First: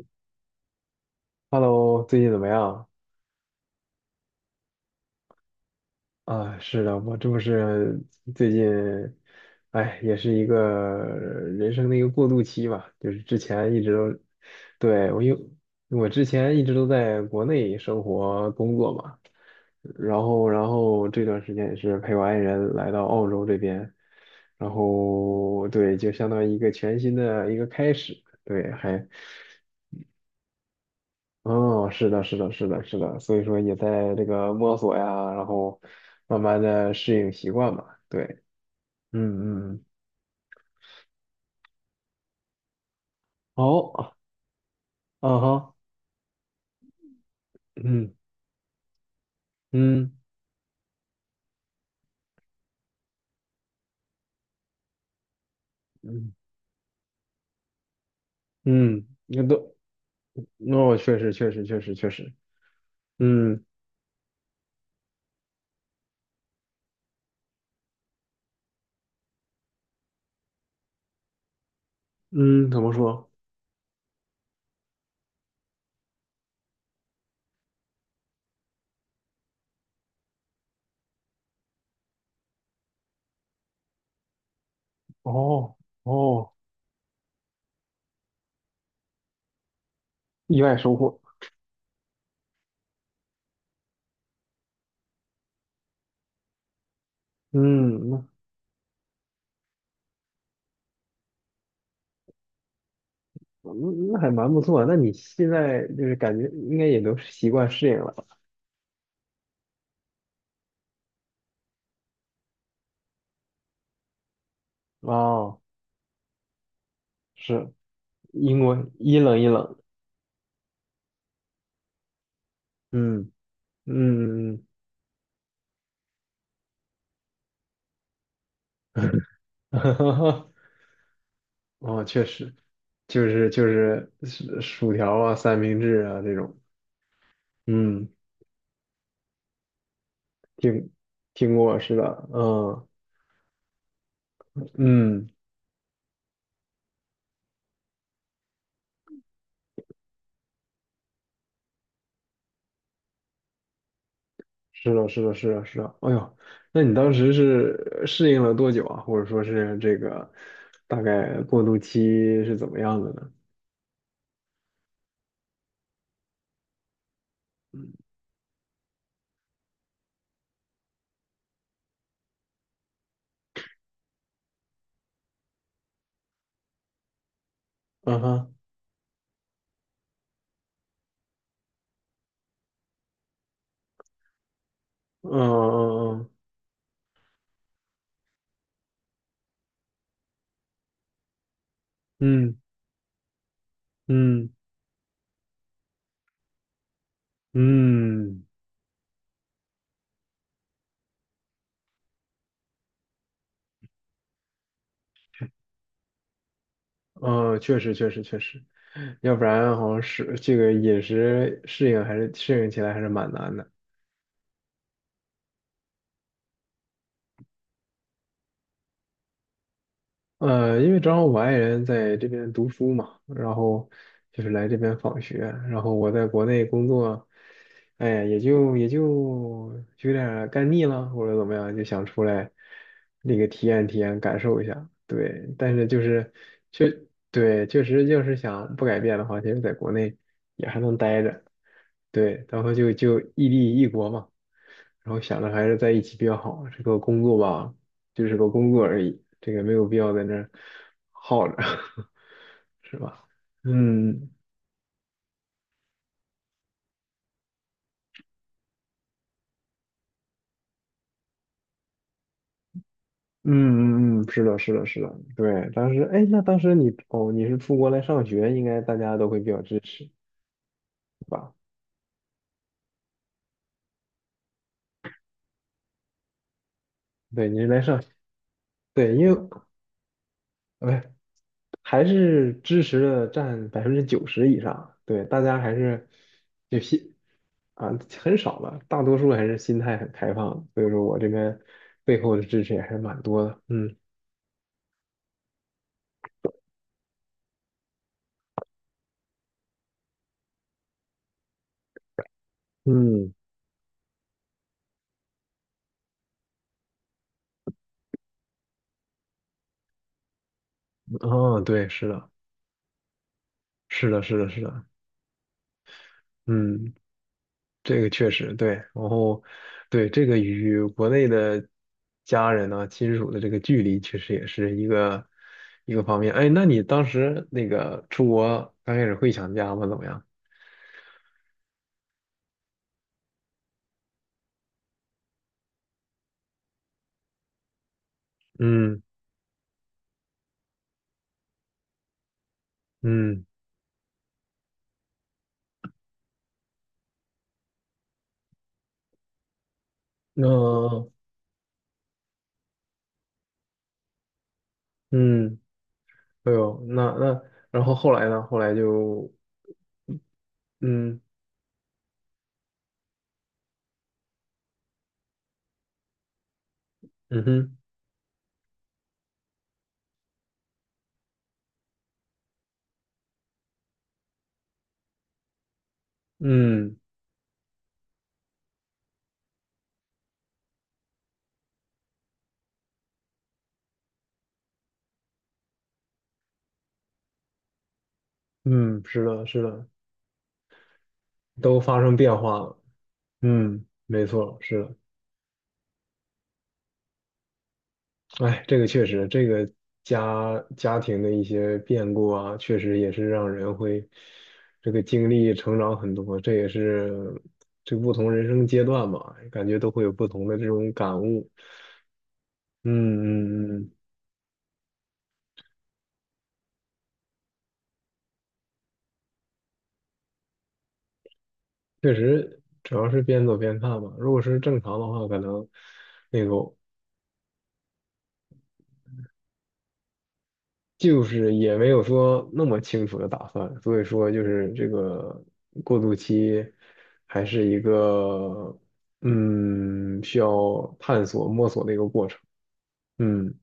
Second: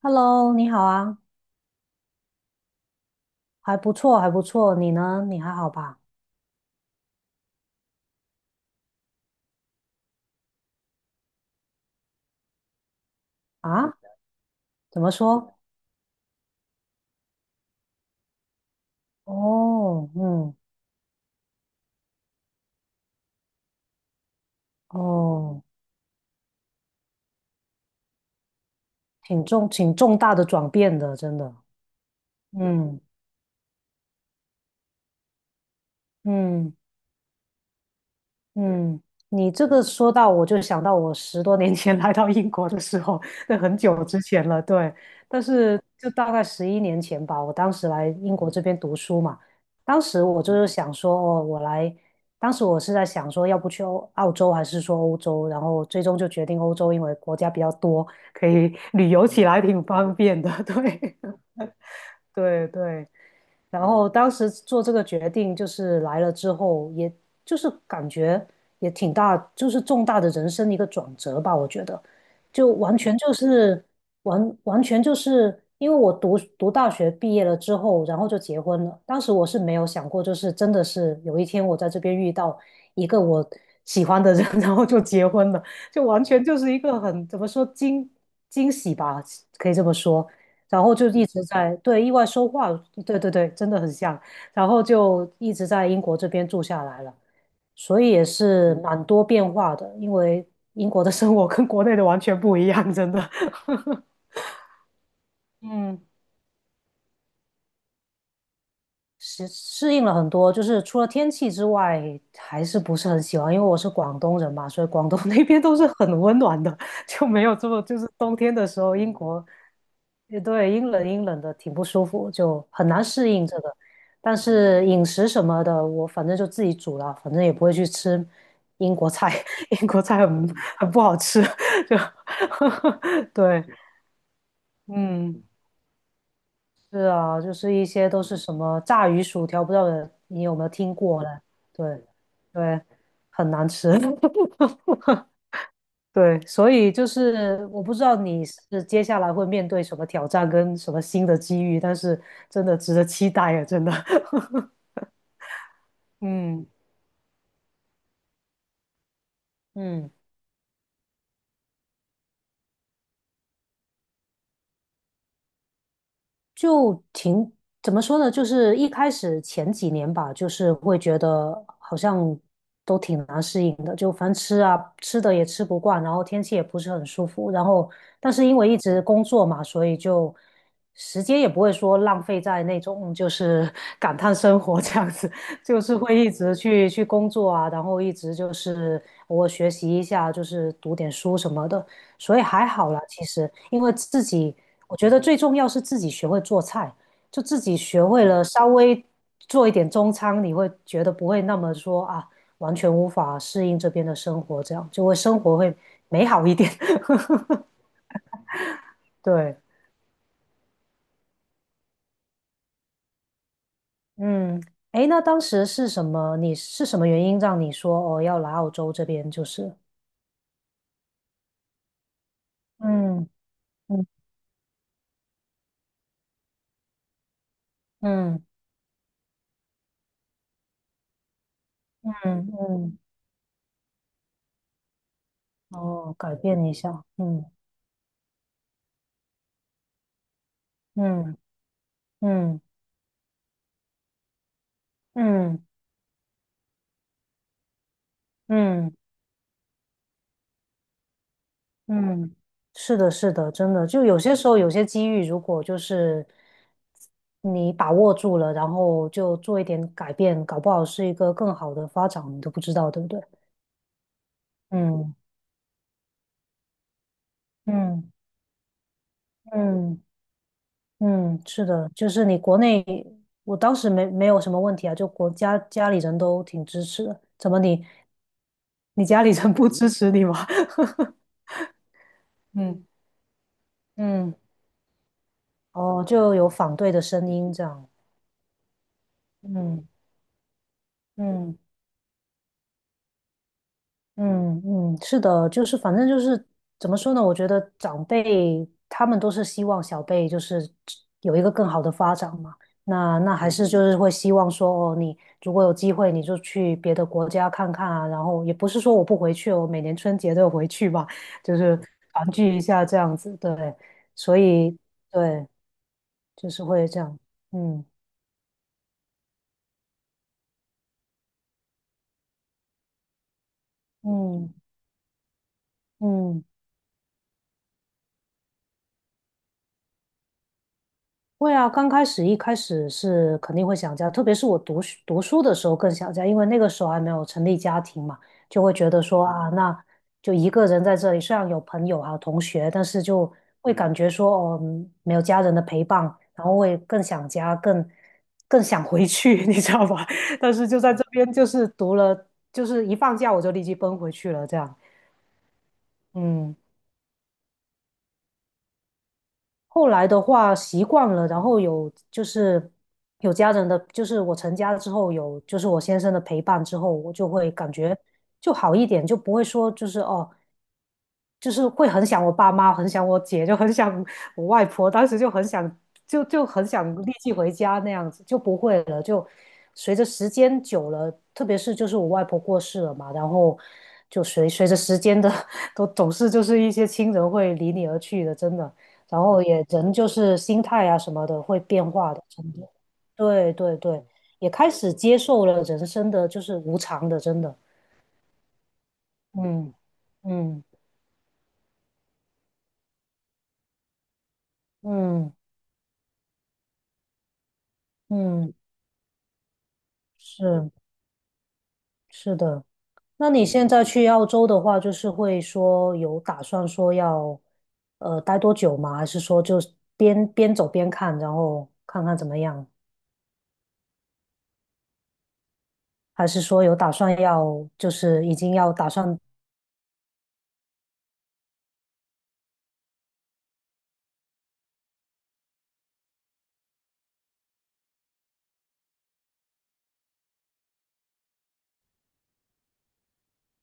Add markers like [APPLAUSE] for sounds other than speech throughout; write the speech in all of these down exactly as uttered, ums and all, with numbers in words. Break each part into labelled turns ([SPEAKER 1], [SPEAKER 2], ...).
[SPEAKER 1] Hello，你好啊，
[SPEAKER 2] Hello，最近怎么样？
[SPEAKER 1] 还不错，还不错。你呢？你还好吧？
[SPEAKER 2] 啊，是的，我这不是最近，哎，也是一个人生的一个过渡期吧。就是之前一直
[SPEAKER 1] 啊？
[SPEAKER 2] 都，
[SPEAKER 1] 怎么
[SPEAKER 2] 对，我有，
[SPEAKER 1] 说？
[SPEAKER 2] 我之前一直都在国内生活工作嘛，
[SPEAKER 1] 哦，
[SPEAKER 2] 然后，
[SPEAKER 1] 嗯，
[SPEAKER 2] 然后这段时间也是陪我爱人来到澳洲这边，然
[SPEAKER 1] 哦，
[SPEAKER 2] 后对，就相当于一个全新的一个开始，对，还
[SPEAKER 1] 挺重，挺重大的转变的，真的。
[SPEAKER 2] 哦，是的，是的，是的，是
[SPEAKER 1] 嗯
[SPEAKER 2] 的，所以说也在这个摸索呀，然后慢慢
[SPEAKER 1] 嗯。
[SPEAKER 2] 的适应习惯吧。对，
[SPEAKER 1] 嗯，你这
[SPEAKER 2] 嗯嗯，
[SPEAKER 1] 个
[SPEAKER 2] 嗯
[SPEAKER 1] 说到，我就想到我十多年前 [LAUGHS] 来到英国的时候，那很久
[SPEAKER 2] 好，
[SPEAKER 1] 之前了，对。
[SPEAKER 2] 啊
[SPEAKER 1] 但
[SPEAKER 2] 哈，
[SPEAKER 1] 是就大概十一年前吧，我当时来
[SPEAKER 2] 嗯
[SPEAKER 1] 英国这边读书嘛，当
[SPEAKER 2] 嗯
[SPEAKER 1] 时我就是想说，哦，我来，当时我是在想说，要不去欧澳洲还是说欧洲，然后最终就
[SPEAKER 2] 嗯
[SPEAKER 1] 决定欧洲，因为国家比较多，可以
[SPEAKER 2] 嗯，
[SPEAKER 1] 旅游
[SPEAKER 2] 那
[SPEAKER 1] 起来
[SPEAKER 2] 都，
[SPEAKER 1] 挺方便的，
[SPEAKER 2] 那我
[SPEAKER 1] 对，
[SPEAKER 2] 确实确实确实确实，
[SPEAKER 1] [LAUGHS] 对对。
[SPEAKER 2] 嗯
[SPEAKER 1] 然后当时做这个决定，就是来了之后，也就是感觉也挺大，就是重大的人生一个转折吧。我觉得，就
[SPEAKER 2] 嗯，怎么
[SPEAKER 1] 完全
[SPEAKER 2] 说？
[SPEAKER 1] 就是完完全就是因为我读读大学毕业了之后，然后就结婚了。当时我是没有想过，就是真的是有一天我在这边遇到一个我喜欢的人，[LAUGHS] 然后就结婚了，
[SPEAKER 2] 哦
[SPEAKER 1] 就完全
[SPEAKER 2] 哦，
[SPEAKER 1] 就是一个很怎么说惊惊喜吧，可以这么说。
[SPEAKER 2] 意外
[SPEAKER 1] 然
[SPEAKER 2] 收
[SPEAKER 1] 后就
[SPEAKER 2] 获，
[SPEAKER 1] 一直在对意外收获，对对对，真的很像，然后就一直在英国这边住下来了，所以
[SPEAKER 2] 嗯，
[SPEAKER 1] 也
[SPEAKER 2] 那
[SPEAKER 1] 是蛮多变化的，因为英国的生活跟国内的完全不一样，真的。[LAUGHS]
[SPEAKER 2] 嗯那还蛮不错。那你现在就
[SPEAKER 1] 嗯
[SPEAKER 2] 是感觉应该也都习惯适应了
[SPEAKER 1] 适适应了很多，就是除了天气之外，还是不是很喜欢。因为我是广东人嘛，所以广东 [LAUGHS] 那
[SPEAKER 2] 哦，
[SPEAKER 1] 边都是很温暖的，[LAUGHS] 就没有这
[SPEAKER 2] 是，
[SPEAKER 1] 么就是冬天
[SPEAKER 2] 因
[SPEAKER 1] 的
[SPEAKER 2] 为
[SPEAKER 1] 时候，英
[SPEAKER 2] 一冷
[SPEAKER 1] 国，
[SPEAKER 2] 一冷，
[SPEAKER 1] 也对，阴冷阴冷的，挺不舒服，就很难
[SPEAKER 2] 嗯。
[SPEAKER 1] 适应这个。但
[SPEAKER 2] 嗯，
[SPEAKER 1] 是饮食什么的，我反正就自己煮了，反正也不会去吃英国菜，[LAUGHS] 英国菜很
[SPEAKER 2] [LAUGHS]
[SPEAKER 1] 很不好吃，就
[SPEAKER 2] 哦，确实，就
[SPEAKER 1] [LAUGHS]
[SPEAKER 2] 是
[SPEAKER 1] 对，
[SPEAKER 2] 就是薯薯条啊、
[SPEAKER 1] 嗯。
[SPEAKER 2] 三明治啊这种，
[SPEAKER 1] 是啊，就是一
[SPEAKER 2] 嗯，
[SPEAKER 1] 些都是什么炸鱼薯条，不知道你有没有
[SPEAKER 2] 听
[SPEAKER 1] 听过呢？
[SPEAKER 2] 听过是的，
[SPEAKER 1] 对，对，
[SPEAKER 2] 嗯
[SPEAKER 1] 很难吃。[LAUGHS]
[SPEAKER 2] 嗯，
[SPEAKER 1] 对，所以就是我不知道你是接下来会面对什么挑战跟什么新的机遇，但是真的值得期待啊，真的。[LAUGHS]
[SPEAKER 2] 是的，是的，是的，是的，哎呦，
[SPEAKER 1] 嗯
[SPEAKER 2] 那你当时是适应了多久啊？或者说是这
[SPEAKER 1] 嗯。
[SPEAKER 2] 个大概过渡期是怎么样的呢？
[SPEAKER 1] 就挺，怎么说呢？就是一开始前几年吧，就是会觉得好像都挺难适应的，就反吃啊吃的也吃不惯，然后天气也不是很舒服，然后
[SPEAKER 2] 嗯
[SPEAKER 1] 但是
[SPEAKER 2] 哼，
[SPEAKER 1] 因为一直工作嘛，所以就时间也不会说浪费在那种就是 [LAUGHS] 感叹生活这样
[SPEAKER 2] 嗯
[SPEAKER 1] 子，[LAUGHS] 就是会
[SPEAKER 2] 嗯
[SPEAKER 1] 一直去去工作啊，然后一直就是我学习一下，就是读点书什么的，所以
[SPEAKER 2] 嗯
[SPEAKER 1] 还好啦，其实因为自
[SPEAKER 2] 嗯嗯嗯。
[SPEAKER 1] 己。我觉得最重要是自己学会做菜，就自己学会
[SPEAKER 2] 嗯
[SPEAKER 1] 了稍微做一点中餐，你会觉得不会那么说啊，完全无法适应这边的生活，这样就会生活会美好一点。[LAUGHS]
[SPEAKER 2] 嗯，确实确实确实，要不
[SPEAKER 1] 对，
[SPEAKER 2] 然好像是这个饮食适应还是适应起来还是蛮难的。
[SPEAKER 1] 嗯，诶，那当时是什么？你是什么原因让你说哦要来澳洲这边？就是，
[SPEAKER 2] 呃，因为正好我爱人在这边读书嘛，
[SPEAKER 1] 嗯
[SPEAKER 2] 然后
[SPEAKER 1] 嗯
[SPEAKER 2] 就是来这边访学，然后我在国内工作，哎呀也
[SPEAKER 1] 嗯
[SPEAKER 2] 就也就就有点儿干腻了，或者怎么样，就想
[SPEAKER 1] 嗯
[SPEAKER 2] 出来
[SPEAKER 1] 嗯，
[SPEAKER 2] 那个体验体验，感受一下。对，但是就
[SPEAKER 1] 哦，
[SPEAKER 2] 是
[SPEAKER 1] 改变一
[SPEAKER 2] 确
[SPEAKER 1] 下，嗯
[SPEAKER 2] 对，确实就是想不改变的话，其实在国内也还能待
[SPEAKER 1] 嗯
[SPEAKER 2] 着。对，
[SPEAKER 1] 嗯
[SPEAKER 2] 然后就就异地异国嘛，然后想着
[SPEAKER 1] 嗯
[SPEAKER 2] 还是在一起比较好。这个工作吧，就是个工作
[SPEAKER 1] 嗯。
[SPEAKER 2] 而已，这个没有必要在那儿耗着，[LAUGHS]
[SPEAKER 1] 嗯，
[SPEAKER 2] 是
[SPEAKER 1] 是的，
[SPEAKER 2] 吧？
[SPEAKER 1] 是的，真的，就有
[SPEAKER 2] 嗯
[SPEAKER 1] 些时候有些机遇，如果就是你把握住了，然后就做一点改变，搞不好是一个更好的发展，你都不知道，对不对？
[SPEAKER 2] 嗯嗯嗯，是的，是的，是的，
[SPEAKER 1] 嗯
[SPEAKER 2] 对。当时，哎，那当时你哦，你是出国来
[SPEAKER 1] 嗯
[SPEAKER 2] 上学，应该大家都会比较支
[SPEAKER 1] 嗯
[SPEAKER 2] 持，对
[SPEAKER 1] 嗯，
[SPEAKER 2] 吧？
[SPEAKER 1] 是的，就是你国内，我当时没没有什么问题啊，就国家家里人都挺支持的，
[SPEAKER 2] 对，
[SPEAKER 1] 怎
[SPEAKER 2] 你
[SPEAKER 1] 么
[SPEAKER 2] 是来
[SPEAKER 1] 你
[SPEAKER 2] 上，
[SPEAKER 1] 你
[SPEAKER 2] 对，
[SPEAKER 1] 家
[SPEAKER 2] 因
[SPEAKER 1] 里
[SPEAKER 2] 为，
[SPEAKER 1] 人不支持你吗？
[SPEAKER 2] 哎还是
[SPEAKER 1] [LAUGHS]
[SPEAKER 2] 支
[SPEAKER 1] 嗯
[SPEAKER 2] 持的占百分之九
[SPEAKER 1] 嗯，
[SPEAKER 2] 十以上，对，大家还
[SPEAKER 1] 哦，
[SPEAKER 2] 是
[SPEAKER 1] 就有反
[SPEAKER 2] 就
[SPEAKER 1] 对的
[SPEAKER 2] 心
[SPEAKER 1] 声音这样，
[SPEAKER 2] 啊很少了，大多数还是心
[SPEAKER 1] 嗯
[SPEAKER 2] 态很开放，所以说我这
[SPEAKER 1] 嗯。
[SPEAKER 2] 边背后的支持也还是蛮多的，嗯
[SPEAKER 1] 嗯嗯，是的，就是反正就是怎么说呢？我觉得长辈他们都是希望小辈就是有一个更好的发展嘛。那
[SPEAKER 2] 嗯，
[SPEAKER 1] 那还是就是会希望说，哦，你如果有机会，你就去别的国家看看啊。然后也不是说我不回去，我每年春节都有回去吧，就
[SPEAKER 2] 哦，
[SPEAKER 1] 是
[SPEAKER 2] 对，是
[SPEAKER 1] 团
[SPEAKER 2] 的，
[SPEAKER 1] 聚一下这样子。对，
[SPEAKER 2] 是的，
[SPEAKER 1] 所
[SPEAKER 2] 是的，是
[SPEAKER 1] 以
[SPEAKER 2] 的，
[SPEAKER 1] 对，就是会
[SPEAKER 2] 嗯，
[SPEAKER 1] 这样。嗯
[SPEAKER 2] 这个确实对，然后对这个与国内的家人呢亲属的这个距离，确实也
[SPEAKER 1] 嗯
[SPEAKER 2] 是一个一个方面。
[SPEAKER 1] 嗯。
[SPEAKER 2] 哎，那你当时那个出国刚开始会想家吗？怎么样？
[SPEAKER 1] 会啊，刚开始一开始是肯定会想家，特别是我读书读书的时候更想家，因为那个时候还没有成立家庭嘛，就会觉
[SPEAKER 2] 嗯。
[SPEAKER 1] 得说啊，那就一个人在这里，虽然有朋友啊同学，但是就
[SPEAKER 2] 嗯，
[SPEAKER 1] 会感觉说哦，嗯没有家人的陪伴，然后会更想家，更更想回去，[LAUGHS] 你知道吧？但是就在这
[SPEAKER 2] 那
[SPEAKER 1] 边，就是读了，就是一放假我就立即奔回去了，这样，
[SPEAKER 2] 嗯，哎
[SPEAKER 1] 嗯。
[SPEAKER 2] 呦，那那，然后后来呢？后来就
[SPEAKER 1] 后来的话习惯
[SPEAKER 2] 嗯
[SPEAKER 1] 了，然后有就是有家人的，就是我成家了之后有就是我先生的陪伴之后，我就
[SPEAKER 2] 嗯
[SPEAKER 1] 会感
[SPEAKER 2] 哼
[SPEAKER 1] 觉就好一点，就不会说就是哦。就是会很想我爸妈，很想我姐，就很想我外婆，当时就很想，就就很想
[SPEAKER 2] 嗯
[SPEAKER 1] 立即回家那样子，就不会了。就随着时间久了，特别是就是我外婆过世了嘛，然后就随随着时间的 [LAUGHS]，都总是就是一些亲人会离你而去的，真的。
[SPEAKER 2] 嗯，
[SPEAKER 1] 然
[SPEAKER 2] 是
[SPEAKER 1] 后
[SPEAKER 2] 的，是
[SPEAKER 1] 也
[SPEAKER 2] 的，
[SPEAKER 1] 人就是心态啊什么的会
[SPEAKER 2] 都
[SPEAKER 1] 变
[SPEAKER 2] 发生
[SPEAKER 1] 化的，
[SPEAKER 2] 变
[SPEAKER 1] 真
[SPEAKER 2] 化
[SPEAKER 1] 的。
[SPEAKER 2] 了。
[SPEAKER 1] 对对
[SPEAKER 2] 嗯，
[SPEAKER 1] 对，
[SPEAKER 2] 没
[SPEAKER 1] 也
[SPEAKER 2] 错，
[SPEAKER 1] 开
[SPEAKER 2] 是
[SPEAKER 1] 始
[SPEAKER 2] 的。
[SPEAKER 1] 接受了人生的就是无常的，真的。
[SPEAKER 2] 哎，这个确实，这个
[SPEAKER 1] 嗯
[SPEAKER 2] 家
[SPEAKER 1] 嗯
[SPEAKER 2] 家庭的一些变故啊，确实也是让人会这个经
[SPEAKER 1] 嗯
[SPEAKER 2] 历成长很多。这也是这不同人
[SPEAKER 1] 嗯。
[SPEAKER 2] 生阶段吧，感觉都会有不同的这
[SPEAKER 1] 是
[SPEAKER 2] 种感悟。
[SPEAKER 1] 是的，
[SPEAKER 2] 嗯
[SPEAKER 1] 那你现
[SPEAKER 2] 嗯嗯。
[SPEAKER 1] 在
[SPEAKER 2] 嗯
[SPEAKER 1] 去澳洲的话，就是会说有打算说要呃待多久吗？还是说就是边边走边看，然后看
[SPEAKER 2] 确
[SPEAKER 1] 看怎么
[SPEAKER 2] 实，
[SPEAKER 1] 样？
[SPEAKER 2] 主要是边走边看吧。如果是正常的话，可能
[SPEAKER 1] 还是
[SPEAKER 2] 那
[SPEAKER 1] 说
[SPEAKER 2] 个
[SPEAKER 1] 有打算要就是已经要打算。
[SPEAKER 2] 就是也没有说那么清楚的打算，所以说就是这个过渡期还是一个嗯需要探索摸索的一个过程。嗯。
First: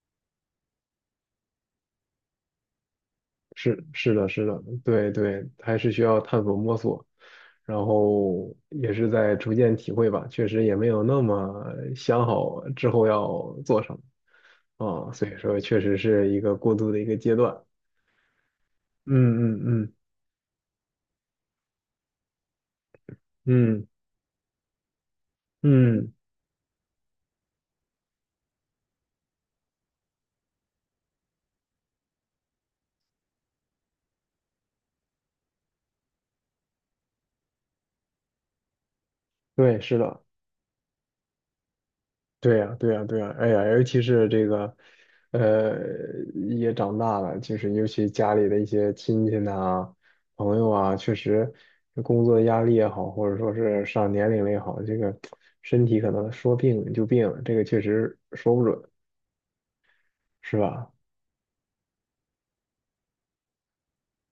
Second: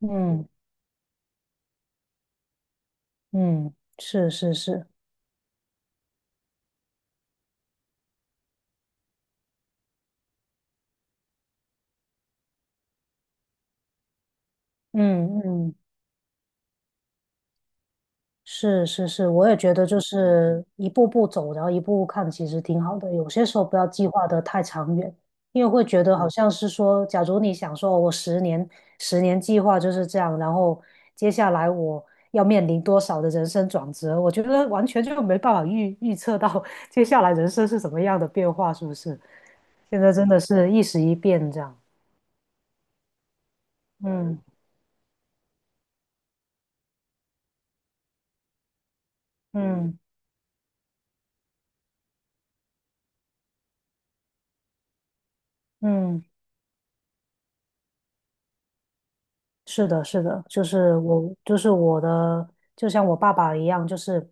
[SPEAKER 1] 嗯嗯。
[SPEAKER 2] 是是的，
[SPEAKER 1] 是
[SPEAKER 2] 是
[SPEAKER 1] 是
[SPEAKER 2] 的，
[SPEAKER 1] 是。
[SPEAKER 2] 对对，还是需要探索摸索，然后也是在逐渐体会吧。确实也没有那么想好之后要做什么啊，所以
[SPEAKER 1] 嗯
[SPEAKER 2] 说
[SPEAKER 1] 嗯。
[SPEAKER 2] 确实是一个过渡的一个阶段。
[SPEAKER 1] 是是
[SPEAKER 2] 嗯
[SPEAKER 1] 是，我也觉
[SPEAKER 2] 嗯
[SPEAKER 1] 得
[SPEAKER 2] 嗯
[SPEAKER 1] 就是一步步走，然后一步步看，其实挺好的。有些时候不
[SPEAKER 2] 嗯
[SPEAKER 1] 要计划的太长远，因为会觉
[SPEAKER 2] 嗯，
[SPEAKER 1] 得好像是说，假如你想说，我十年十年计划就是这样，然后接下来我要面临多少的人生转折，我觉得完全就没办法预预测到 [LAUGHS] 接下来人生是什么样的变化，是不是？
[SPEAKER 2] 对，是
[SPEAKER 1] 现在
[SPEAKER 2] 的。
[SPEAKER 1] 真的是一时一变这样。
[SPEAKER 2] 对呀，对呀，对呀，哎呀，尤其是
[SPEAKER 1] 嗯
[SPEAKER 2] 这个，呃，也长大了，就是尤其家里的一些亲戚呐、
[SPEAKER 1] 嗯
[SPEAKER 2] 朋友啊，确实工作压力也好，或者说是上年龄了也好，这个身体可
[SPEAKER 1] 嗯。
[SPEAKER 2] 能说病就病了，这个确实说不准，
[SPEAKER 1] 是的，是的，
[SPEAKER 2] 是
[SPEAKER 1] 就
[SPEAKER 2] 吧？
[SPEAKER 1] 是我，就是我的，就像我爸爸一样，就是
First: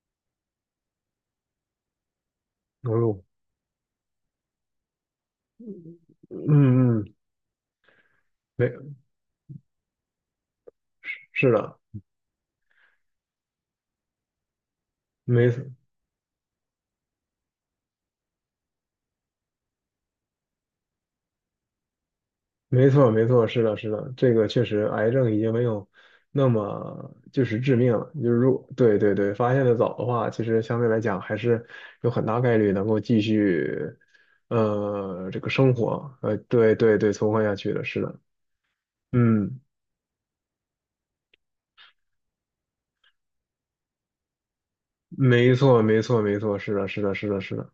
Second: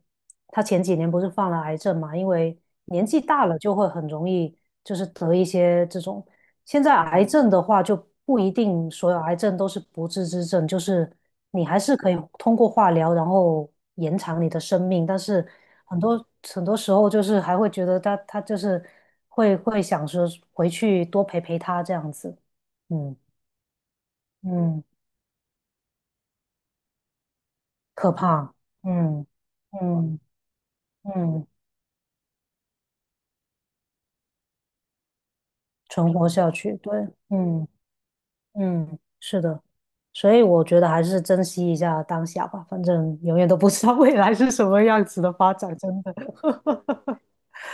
[SPEAKER 1] 他前几年不是犯了癌症嘛，因为
[SPEAKER 2] 哦
[SPEAKER 1] 年纪
[SPEAKER 2] 呦，
[SPEAKER 1] 大了就会很容易就是得一些这种。现在
[SPEAKER 2] 嗯嗯，
[SPEAKER 1] 癌症的话就不一
[SPEAKER 2] 没，
[SPEAKER 1] 定所有癌症都是不治之症，就是
[SPEAKER 2] 是
[SPEAKER 1] 你
[SPEAKER 2] 的，
[SPEAKER 1] 还是可以通过化疗然后延长你的生命，但是
[SPEAKER 2] 没，
[SPEAKER 1] 很多很多时候就是还会觉得他他就是会会想说回去多陪陪他这样子，
[SPEAKER 2] 没错，
[SPEAKER 1] 嗯
[SPEAKER 2] 没错，是的，是的，这个确
[SPEAKER 1] 嗯。
[SPEAKER 2] 实，癌症已经没有那么就是致命了。
[SPEAKER 1] 可
[SPEAKER 2] 就是
[SPEAKER 1] 怕，
[SPEAKER 2] 如对对
[SPEAKER 1] 嗯
[SPEAKER 2] 对，发现的早的
[SPEAKER 1] 嗯
[SPEAKER 2] 话，其实相对来讲还
[SPEAKER 1] 嗯，
[SPEAKER 2] 是有很大概率能够继续，呃，这个生
[SPEAKER 1] 存
[SPEAKER 2] 活，
[SPEAKER 1] 活
[SPEAKER 2] 呃，
[SPEAKER 1] 下
[SPEAKER 2] 对
[SPEAKER 1] 去，
[SPEAKER 2] 对
[SPEAKER 1] 对，
[SPEAKER 2] 对，存活下
[SPEAKER 1] 嗯
[SPEAKER 2] 去的，是的，
[SPEAKER 1] 嗯，是
[SPEAKER 2] 嗯，
[SPEAKER 1] 的，所以我觉得还是珍惜一下当下吧，反正永远都不知道未来是什么样子的发
[SPEAKER 2] 没
[SPEAKER 1] 展，
[SPEAKER 2] 错，没
[SPEAKER 1] 真的。
[SPEAKER 2] 错，没错，是的，是的，
[SPEAKER 1] [LAUGHS]
[SPEAKER 2] 是的，是的，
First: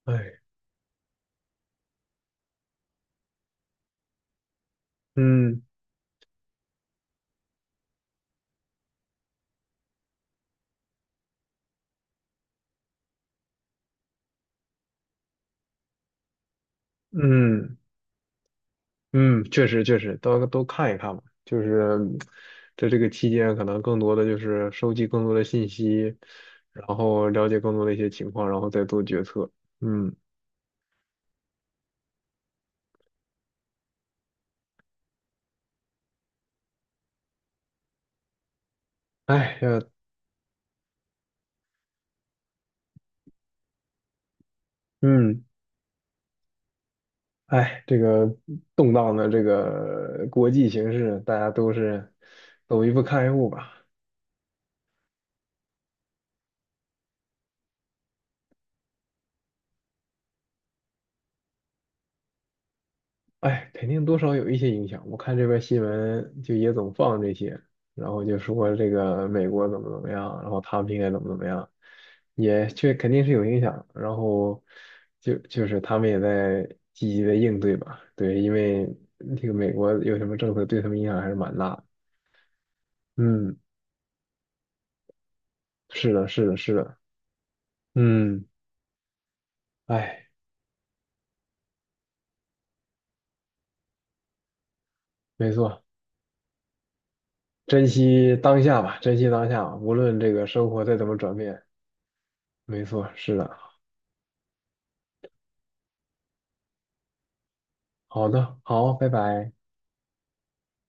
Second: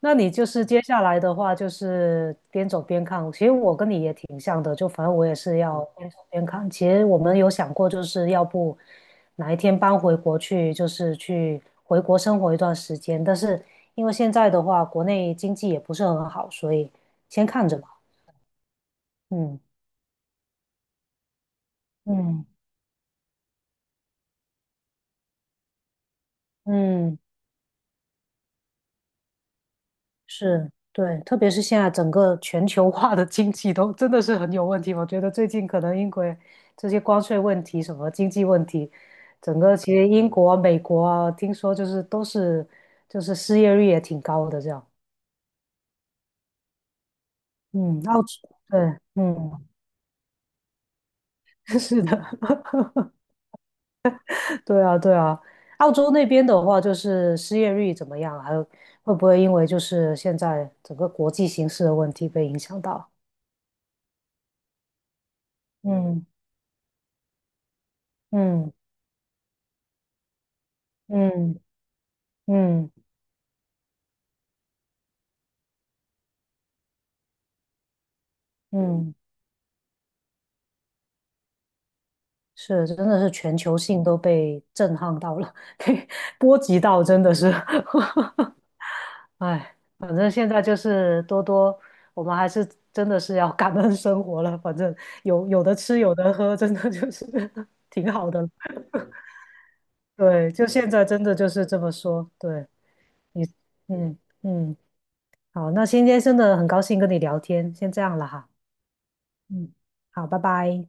[SPEAKER 1] 那你
[SPEAKER 2] 哎，
[SPEAKER 1] 就是接下来的话，就是边走边看。其实我跟你也挺像的，就反正我也是
[SPEAKER 2] 嗯
[SPEAKER 1] 要边走边看。其实我们有想过，就是要不哪一天搬回国去，就是去回国生活一段时间。但是因为现在的话，国内经济也不是很好，所以先看
[SPEAKER 2] 嗯。
[SPEAKER 1] 着吧。
[SPEAKER 2] 嗯，
[SPEAKER 1] 嗯
[SPEAKER 2] 确实确实，都都看一看吧。就是
[SPEAKER 1] 嗯，
[SPEAKER 2] 在这个期间，可能更多的就是收集更多的信息，然
[SPEAKER 1] 嗯，
[SPEAKER 2] 后了解更多的一些情况，然后再做决策。嗯，
[SPEAKER 1] 是，对，特别是现在整个全球化的经济都真的是很有问题。我觉得最近可能英国这些关税问题、什么经济问题，
[SPEAKER 2] 哎
[SPEAKER 1] 整个
[SPEAKER 2] 呀，
[SPEAKER 1] 其实英国啊、美国啊，听说就是都是就是失业率也挺高的这样。
[SPEAKER 2] 嗯，哎，这
[SPEAKER 1] 嗯，澳
[SPEAKER 2] 个
[SPEAKER 1] 洲，
[SPEAKER 2] 动
[SPEAKER 1] 对，
[SPEAKER 2] 荡的这
[SPEAKER 1] 嗯，
[SPEAKER 2] 个国际形势，大家都
[SPEAKER 1] [LAUGHS] 是
[SPEAKER 2] 是
[SPEAKER 1] 的，
[SPEAKER 2] 走一步看一步吧。
[SPEAKER 1] [LAUGHS] 对啊，对啊。澳洲那边的话，就是失业率怎么样？还有会不会因为就是现在整个国际形势的问题被影响到？
[SPEAKER 2] 哎，肯定多少有一些影响。我看这边新
[SPEAKER 1] 嗯
[SPEAKER 2] 闻就也总放这些，然后就
[SPEAKER 1] 嗯
[SPEAKER 2] 说这个美国怎么怎么样，然后他们应该怎么怎么
[SPEAKER 1] 嗯
[SPEAKER 2] 样，也
[SPEAKER 1] 嗯。
[SPEAKER 2] 确肯定是有影响。然后就就是他们也在积极的应对吧，对，因为
[SPEAKER 1] 嗯，
[SPEAKER 2] 这个美国有什么政策对他们影响还是蛮大的
[SPEAKER 1] 是，真的是
[SPEAKER 2] 嗯，
[SPEAKER 1] 全球性都被震撼到了，[LAUGHS] 被
[SPEAKER 2] 是的，是的，
[SPEAKER 1] 波
[SPEAKER 2] 是
[SPEAKER 1] 及
[SPEAKER 2] 的，
[SPEAKER 1] 到，真的是，
[SPEAKER 2] 嗯，
[SPEAKER 1] [LAUGHS] 哎，反
[SPEAKER 2] 哎，
[SPEAKER 1] 正现在就是多多，我们还是真的是要感恩生活了，反正有
[SPEAKER 2] 没
[SPEAKER 1] 有的
[SPEAKER 2] 错，
[SPEAKER 1] 吃，有的喝，真的就是
[SPEAKER 2] 珍
[SPEAKER 1] [LAUGHS] 挺好
[SPEAKER 2] 惜
[SPEAKER 1] 的了
[SPEAKER 2] 当下吧，珍惜当下吧无论这个
[SPEAKER 1] 对，就
[SPEAKER 2] 生活
[SPEAKER 1] 现
[SPEAKER 2] 再
[SPEAKER 1] 在
[SPEAKER 2] 怎么
[SPEAKER 1] 真的
[SPEAKER 2] 转
[SPEAKER 1] 就
[SPEAKER 2] 变，
[SPEAKER 1] 是这么说，对
[SPEAKER 2] 没错，是
[SPEAKER 1] 你，
[SPEAKER 2] 的。
[SPEAKER 1] 嗯嗯，好，那今天真的很高兴跟你聊天，先这样了
[SPEAKER 2] 好
[SPEAKER 1] 哈，
[SPEAKER 2] 的，好，拜拜。
[SPEAKER 1] 嗯，好，拜拜。